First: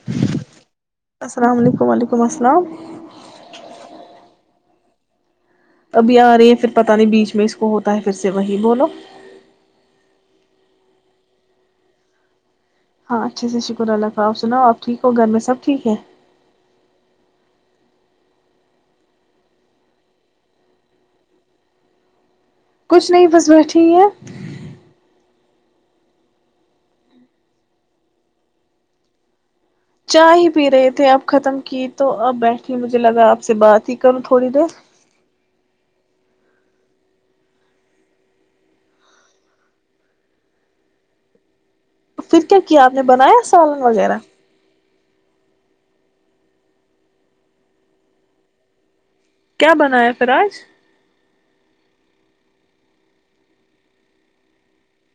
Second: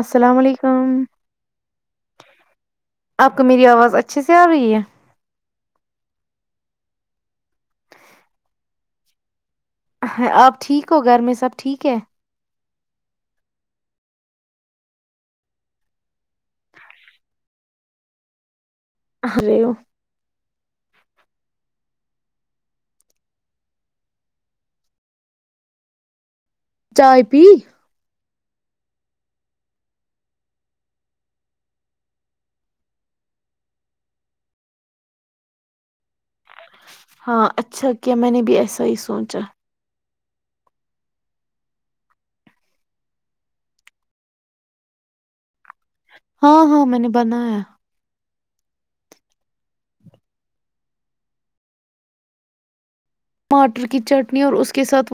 السلام علیکم السلام علیکم وعلیکم السلام آپ کو میری آواز اچھے سے آ رہی ہے ابھی آ رہی ہیں پھر پتہ نہیں بیچ میں اس کو ہوتا ہے پھر سے وہی بولو آپ ٹھیک ہو گھر میں سب ٹھیک ہے ہاں اچھے سے شکر اللہ ت آپ سناؤ آپ ٹھیک ہو گھر میں سب ٹھیک ہے اےو [unintelligible] کچھ نہیں بس بیٹھی ہیں چائے پی چائے ہی پی رہے تھے اب ختم کی تو اب بیٹھی مجھے لگا آپ سے بات ہی کروں تھوڑی دیر ہاں اچھا کیا میں نے بھی ایسا ہی سوچا پھر کیا کیا آپ نے بنایا سالن وغیرہ ہاں ہاں میں نے بنایا کیا بنایا پھر آج ٹماٹر کی چٹنی اور اس کے ساتھ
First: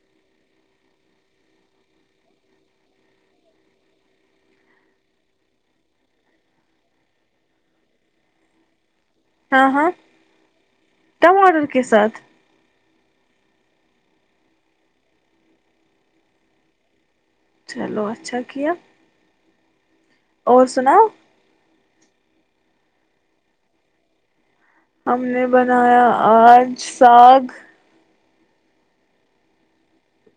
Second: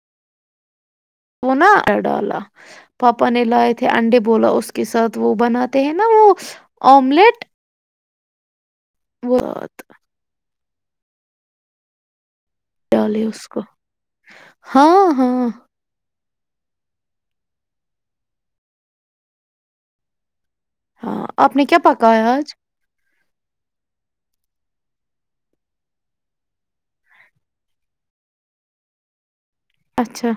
تو نا ڈالا پاپا نے لائے تھے انڈے بولا اس کے ساتھ وہ بناتے ہیں نا وہ آملیٹ وہ ہاں ہاں ٹماٹر کے ساتھ ڈالے اس کو ہاں ہاں چلو اچھا کیا ہے ہاں اپپ نے کیا پا [unintelligible] گیاج [unintelligible] ہم نے بنایا آج ساگ اچھا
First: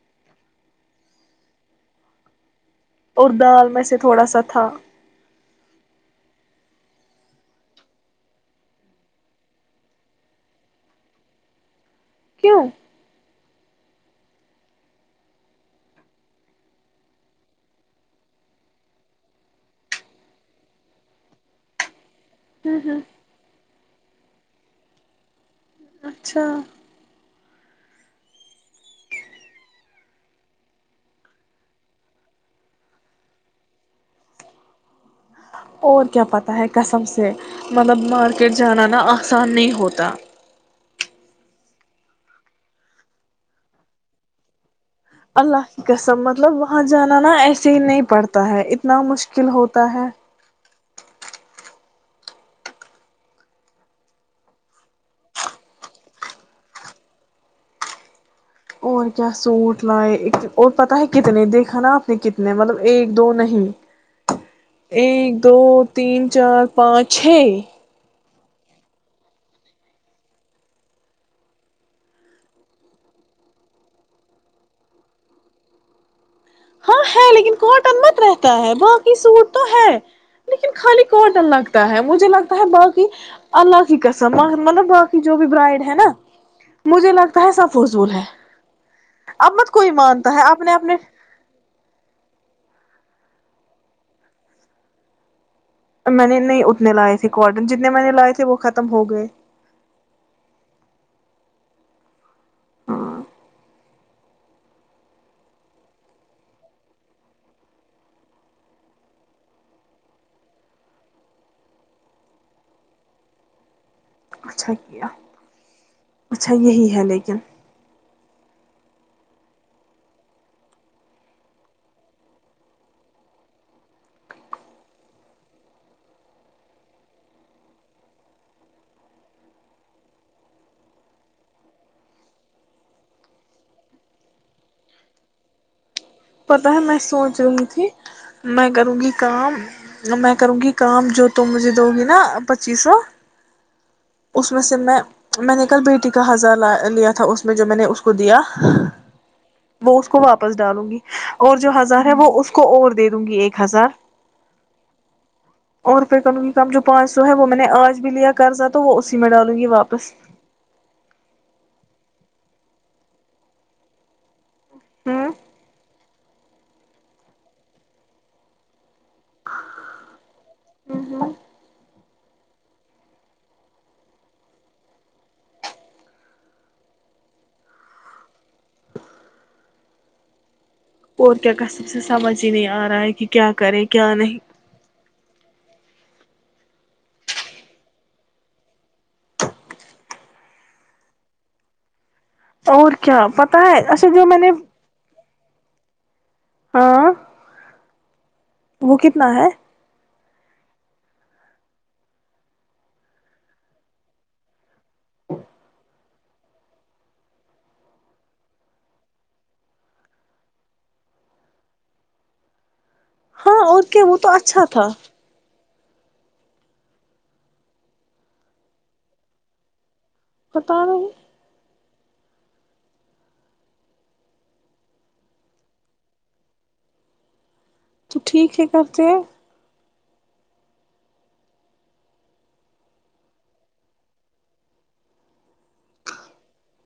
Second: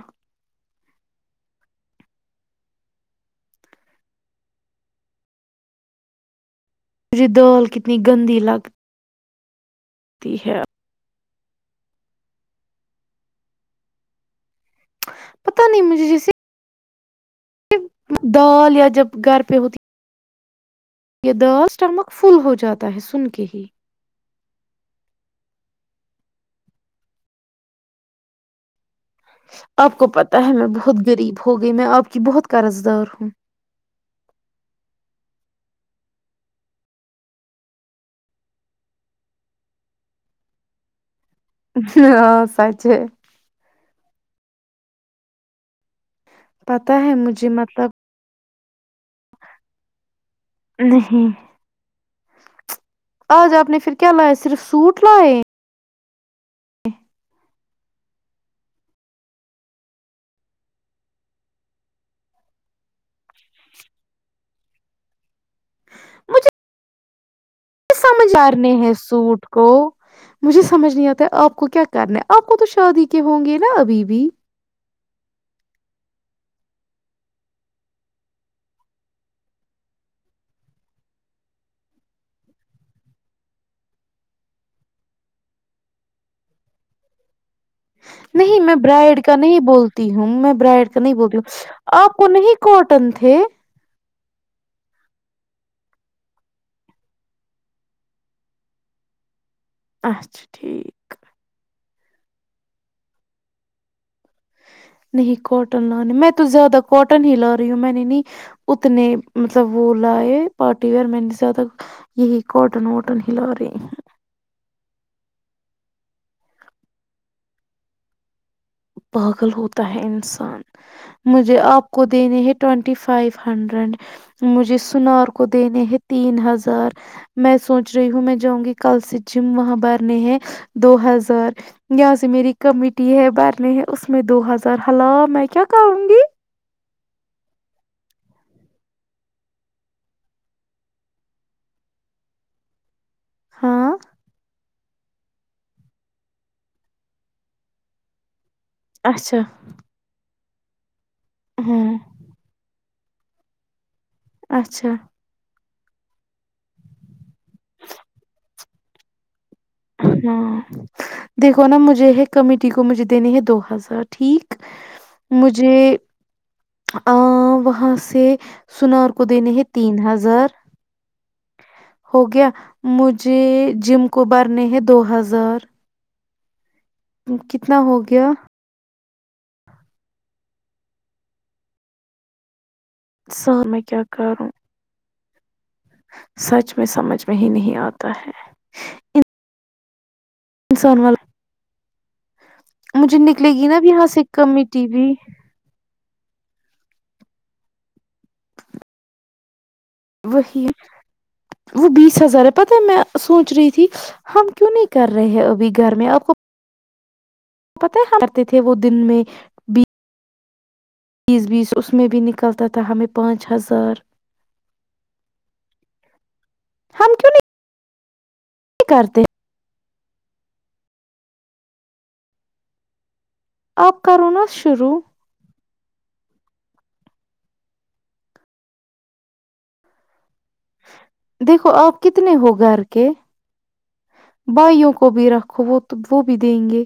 اور دال میں سے تھوڑا سا تھاا م دال کتنی گندی لگ تی ہے [unintelligible] کیوں پتا نہیں مجھے جیسے دال یا جب گھر پہ ہوتی یہ داس ٹرمک [unintelligible] فل ہو ہ جاتا ہ ہے سن کے ہی اچھا آپ کو پتہ ہے میں بہت غریب ہو گئی میں آپ کی بہت قرض دار ہوں اور کیا پت ہے کسم سے مطلب مارکیٹ جانا نا آسان نہیں ہوتا ہاں سچ ہے اللہ ح قس سب مطلب وہاں پتا ہے جانا نا مجھے ایسے ہی مطلب نہیں پڑتا ہے کتنا مشکل ہوتا ہے نہیں آج آپ نے پھر کیا لاائے صرف سوٹ لائے اور کیا سوٹ لائے اور پتا ہے کتنے دیکھا نا آپ نے کتنے مطلب ایک دو نہیں یہ [unintelligible] دو تین چار پانچ چھ سمجارنے ہیں سوٹ کو مجھے سمجھ نہیں آتا آپ کو کیا کرنا ہے آپ کو تو شادی کے ہوں گے نا ابھی بھی ہاں ہے لیکن کاٹن مت رہتا ہے باقی سوٹ تو ہے لیکن خالی کاٹن لگتا ہے مجھے لگتا ہے باقی الگ ہی قسم مطلب باقی جو بھی برائڈ ہے نا مجھے لگتا ہے سب فضول ہے نہیں میں برائڈ کا اب نہیں مت کوئی بولتی مانتا ہوں ہے میں آپ نے برائڈ اپنے کا نہیں بولتی ہوں آپ انیں کوٹن تھے میں نے نہیں اتنے لائے تھے کاٹن جتنے میں نے لائے تھے وہ ختم ہو گئے اچھا ٹھیک ہاں نہیں کاٹن لانے میں تو زیادہ کاٹن ہی لا رہی ہوں میں نے نہیں اتنے مطلب وہ لائے پارٹی ویئر میں نے زیادہ یہی کاٹن واٹن ہی لا رہی ہ اچھا کیا اچھا یہی ہے لیکن پاگل ہوتا ہے انسان مجھے آپ کو دینے ہے ٹوینٹی فائیو ہنڈریڈ مجھے سنار کو دینے ہے تین ہزار میں سوچ رہی ہوں میں جاؤں گی کل سے جم وہاں برنے ہے دو ہزار یہاں سے میری کمیٹی ہے ب نہیں اس میں دو ہزار ہلا میں کیا کروں گی پتا ہے میں سوچ رہی تھی میں کروں گی کام میں کروں گی کام جو تو مجھے دو گی نا پچیس سو ہاں اس میں سے میں میں نے کل بیٹی کا ہزار لا لیا تھا اس میں جو میں نے اس کو دیا اچھا وہ اس کو بپ [unintelligible] وپس ڈالو [unintelligible] اور جو ہاں ہزار ہے وہ اس کو اور د دوں گی ایک ہزار اچھا اورو پہ کم سے کم جو پانچ سو ہے وہ میں نے آج بھی لیا قرضہ تو وہ اسی میں ڈال ہاں دیکھو نا مجھے ایک کمیٹی کو مجھے دینے ہیں دو ہزار ٹھیک ہوں مجھے آ وہاں سے سنار ک د نہیں تین ہزار ہو گیا مجھے جم کو بار [inaudible] کرنے ہیں دو ہزار کتنا ہو گیا اور کیا کسب سے سمجھ ہی نہیں آ رہا رہ ہے کہ کیا سال میں کرے کیا نہیں کروں سچ میں سمجھ میں ہی نہیں آتا ہے ان انسان والا اور [inaudible] مجھے کیا نکلے پتا گی نا ہے اب یہاں اچھا سے جو میں نے کمیمی ٹی وی ہاں وہ کتنا ہے وہی وہ بیس ہزار ہے پت ہے میں سوچ رہی تھی ہم کیوں نہیں کر رہے ہیں ابھی گھر میں اب پت کرتے تھے وہ دن میں بھی بیس بیس اس میں بھی نکلتا تھا ہمیں پانچ ہاں اور ہزار کیا وہ تو اچھا تھا ہم سنی نہیں کرتے ہتاا رہے اب کرو ن شروع تو ٹھیک ہے کرتے دیکھو آپ کتنے ہو گھر کے بھائیوں کو بھی رکھو وہ بھی دیں گے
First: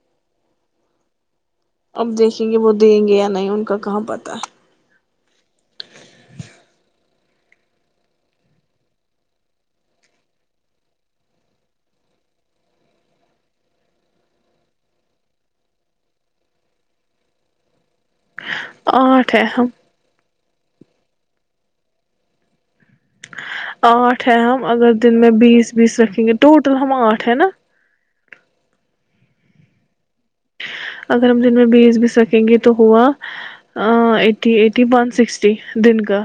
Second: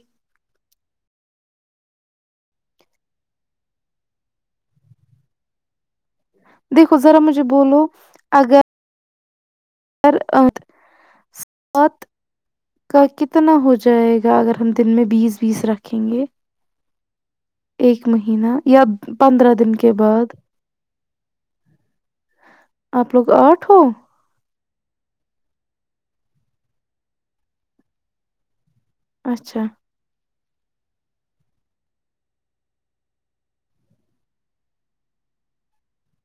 اب دیکھیں گے وہ دیں گے یا نہیں ان کا کہاں پتہ ہے دیکھو ذرا مجھے بولو اگر س سات کا کتنا ہو جائے گا اگر ہم دن میں بیس بیس رکھیں گے ا مہینہ یا آٹھ ہے پندرہ ہم دن کےے بعد آپ لوگ آٹھ ہو آٹھ ہے ہم اگر دن میں بیس بیس رکھیں گے ٹوٹل ہم آٹھ ہے نا اچھا اگر ہم دن میں بی ایس بیس رکھیں گے تو ہوا ایٹی ایٹی ون سکسٹی دن کا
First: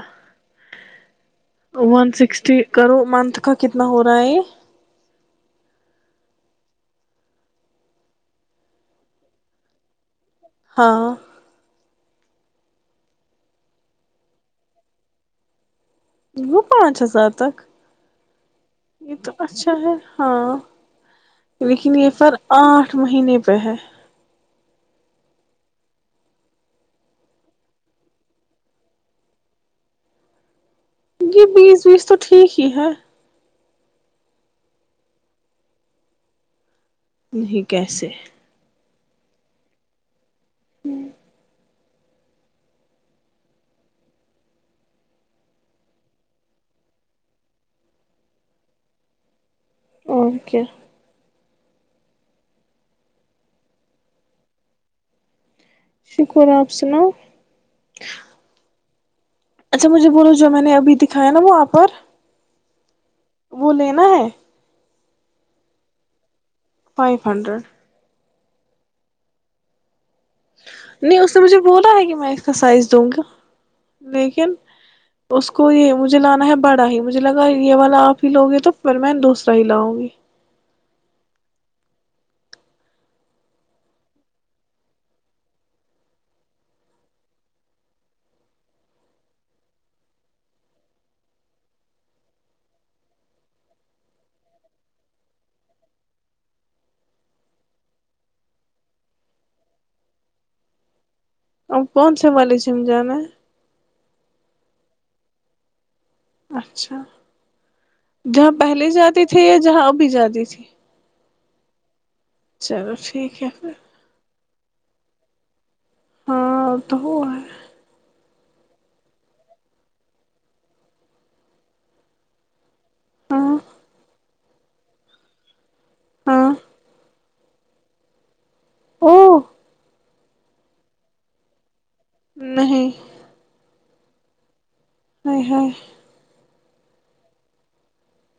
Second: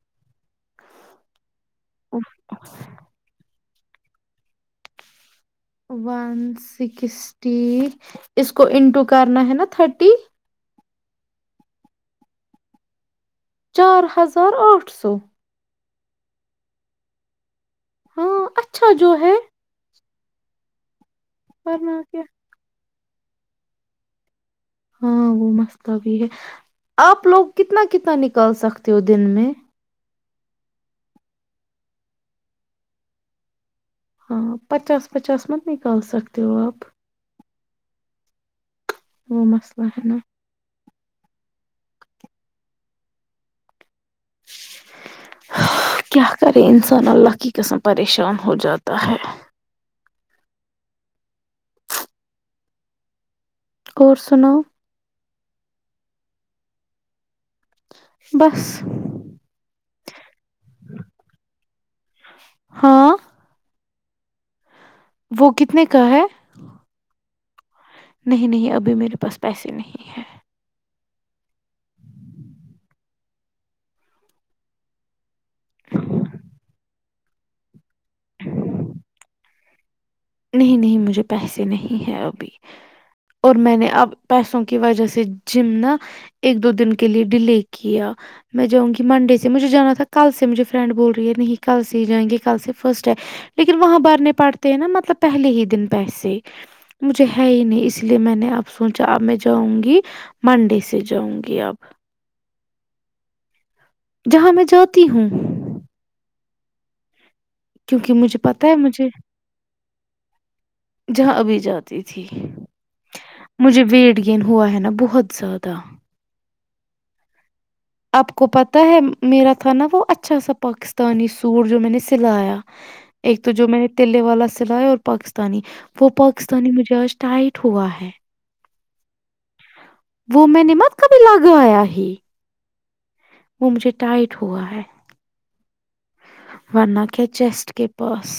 ون سکسٹی کرو مت کا کتنا ہو رہا ہے ون سکسٹی اس کو انٹو کرنا ہے نا تھرٹی ہاں چار ہزار آٹھ سو وہ پانچ ہزار تک ہاں اچھا جو یہ ہے تو اچھا ہے ہاں ورنہ لیکن یہ کیا سر آٹھ ایک مہینے پہ ہے ہاں وہ مستا بھی ہے آپ لوگ کتنا کتنا نکال سکتے ہو دن میں یہ بیس بیس تو ٹھیک ہی ہے ہاں پچاس پچاس مت نکال سکتے ہو آپ نہیں کیسے وہ مسئلہ ہے نا [inaudible] ہوں [inaudible] کیا کرے انسان اللہ کی قسم پریشان ہو جاتا ہے اور کیا اور سناو شکر آپ سناؤ بس اچھا مجھے بولو جو میں نے ابھی دکھایا نا وہاں پر ہاں وہ لینا ہے وہ کتنے کا ہے فائیو ہنڈریڈ نہیں نہیں ابھی میرے پاس پیسے نہیں ہیں نہیں اس نے مجھے بولا ہے کہ میں اس کا سائز دوں گا لیکن اس کو یہ مجھے لانا ہے بڑا ہی مجھے لگا یہ والا آپ ہی لو گے تو پھر میں دوسرا ہی لاؤں گی نہیں نہیں مجھے پیسے نہیں ہے ابھی اور میں نے اب پیسوں کی وجہ سے جم نا ایک دو دن کے لیے ڈیلے کیا میں جاؤں گی منڈے سے مجھے جانا تھا کل سے مجھے فرینڈ بول رہی ہے نہیں کل سے ہی جائیں گے کل سے فرسٹ ہے لیکن وہاں برنے پڑتے ہیں نا مطلب پہلے ہی دن پیسے مجھے ہے ہی نہیں اس لیے میں نے اب سوچا اب میں جاؤں گی منڈے سے جاؤں گی اب ہم کون سے بولے چ جانا [unintelligible] جہاں میں جاتی ہوں اچھا کیونکہ مجھے جہاں پتہ ہے پہلے مجھے جاتے تھے یا جہاں ابھی جاتی تھی جی [unintelligible] جہاں ابھی جاتی تھی چلو ٹھیک ہے پھر مجھے ویڑ گ ہوا ہے نا بہت زیادہ ہاں تو ہو ہے آپ کو پتہ ہے میرا تھا نا وہ اچھا سا پاکستانی سوٹ جو میں نے سلایا ایک تو ہاں جو میں نے تیلے والا سلایا اور پاکستانی وہ ہاں پاکستانی مجاج [unintelligible] ٹائٹ ہوا ہے او وہ میں نے مت کبھی لگایا ہے نہیں مجھے ٹائٹ ہوا ہے ہ ہ ورنہ کیا چیسٹ کے پاس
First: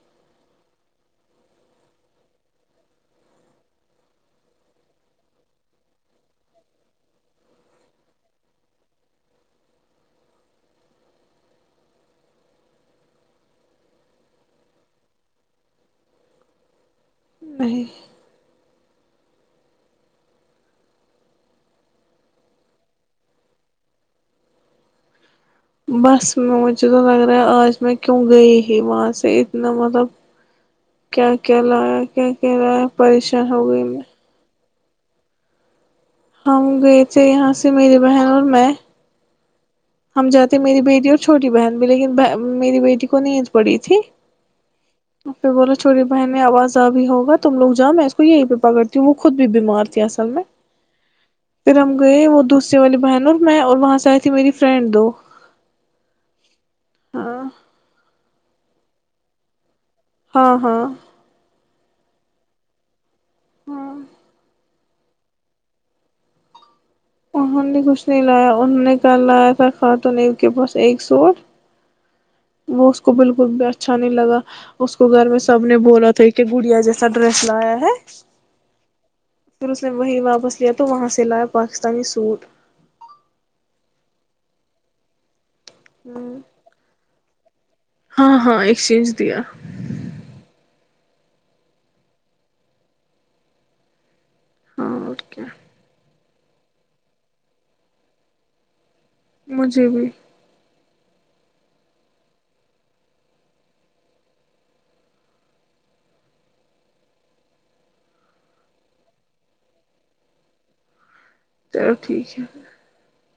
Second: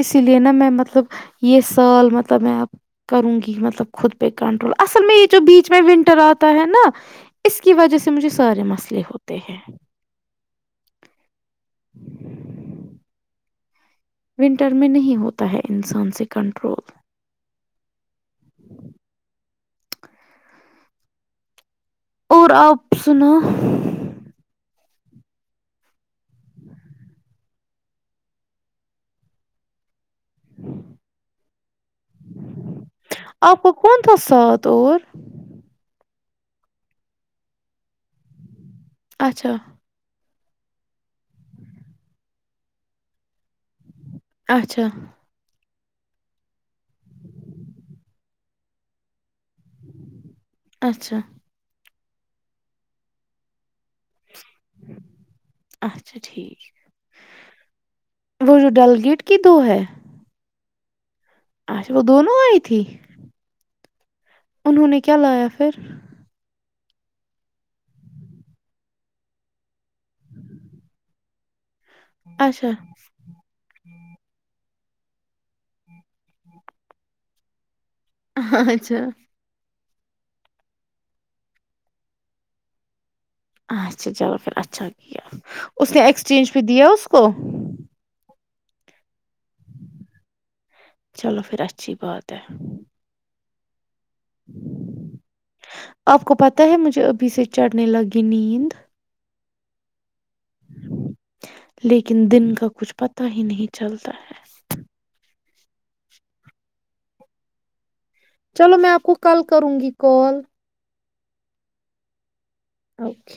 اسی لیے نا میں مطلب یہ سال مطلب میں اب کروں گی مطلب خود پہ کنٹرول اصل میں یہ جو بیچ میں ونٹر آتا ہے نا اس کی وجہ سے مجھے سارے مسئلے ہوتے ہیں ونٹر میں نہیں ہوتا ہے انسان سے کنٹرول آ [unintelligible] اور آپ سنا بس مجھے تو لگ رہا ہے آج میں کیوں گئی ہی وہاں سے اتنا مطلب کیا کیا لائق کیا کہہ رہا ہے پریشان ہو گئی میں طور [inaudible] ہم گئے تھے یہاں سے میری بہن اور میں اچھا ہم جاتے میری بیٹی اور چھوٹی بہن بھی لیکن میری بیٹی کو نیند پڑی تھی اچھا پھر بولا چھوٹی بہنیں آواز آ بھی ہوا تم لوگ جا میں اس کو یہی پہ پکڑتی ہوں وہ خود بیمار تھی اصل میں اچھا پھر ہم گئے وہ دوسر والی بہن اور میں اور وہاں سے آئی تھی میری فرینڈ دو اچھا ٹھیک ہاں وہ جو ڈل گیٹ کی دو ہے ہاں ہاں اچھا وہ دونوں آئی تھی ہاں انہوں نے کیا لایا پھر مہن نے کچھ نہیں لایا انہوں نے کل لایا تھا خاتونو کے پاس ایک سوٹ اچھا وہ اس کو بالکل بھی اچھا نہیں لگا اس کو گھر میں سب نے بولا تھا کہ گڑیا جیسا ڈریس لایا ہے اچھا پھر اس نے وہی واپس لیا تو وہاں سے لایا پاکستانی سوٹ اچھا چلو پھر اچھا کیایا اس نے ہ ایکسچینج بھی دیا اس کو ہاں ہاں ایکسچینج دیا چلو پھر اچھی بات ہے ہاں اوکے مجھب ابھی س چٹنائی لگی نیند مجھے بھی لیکن دن کا کچھ پتا ہی نہیں چلتا ہے چلو میں آپ کو کل کروں گی کال چلو ٹھیک ہے اوکے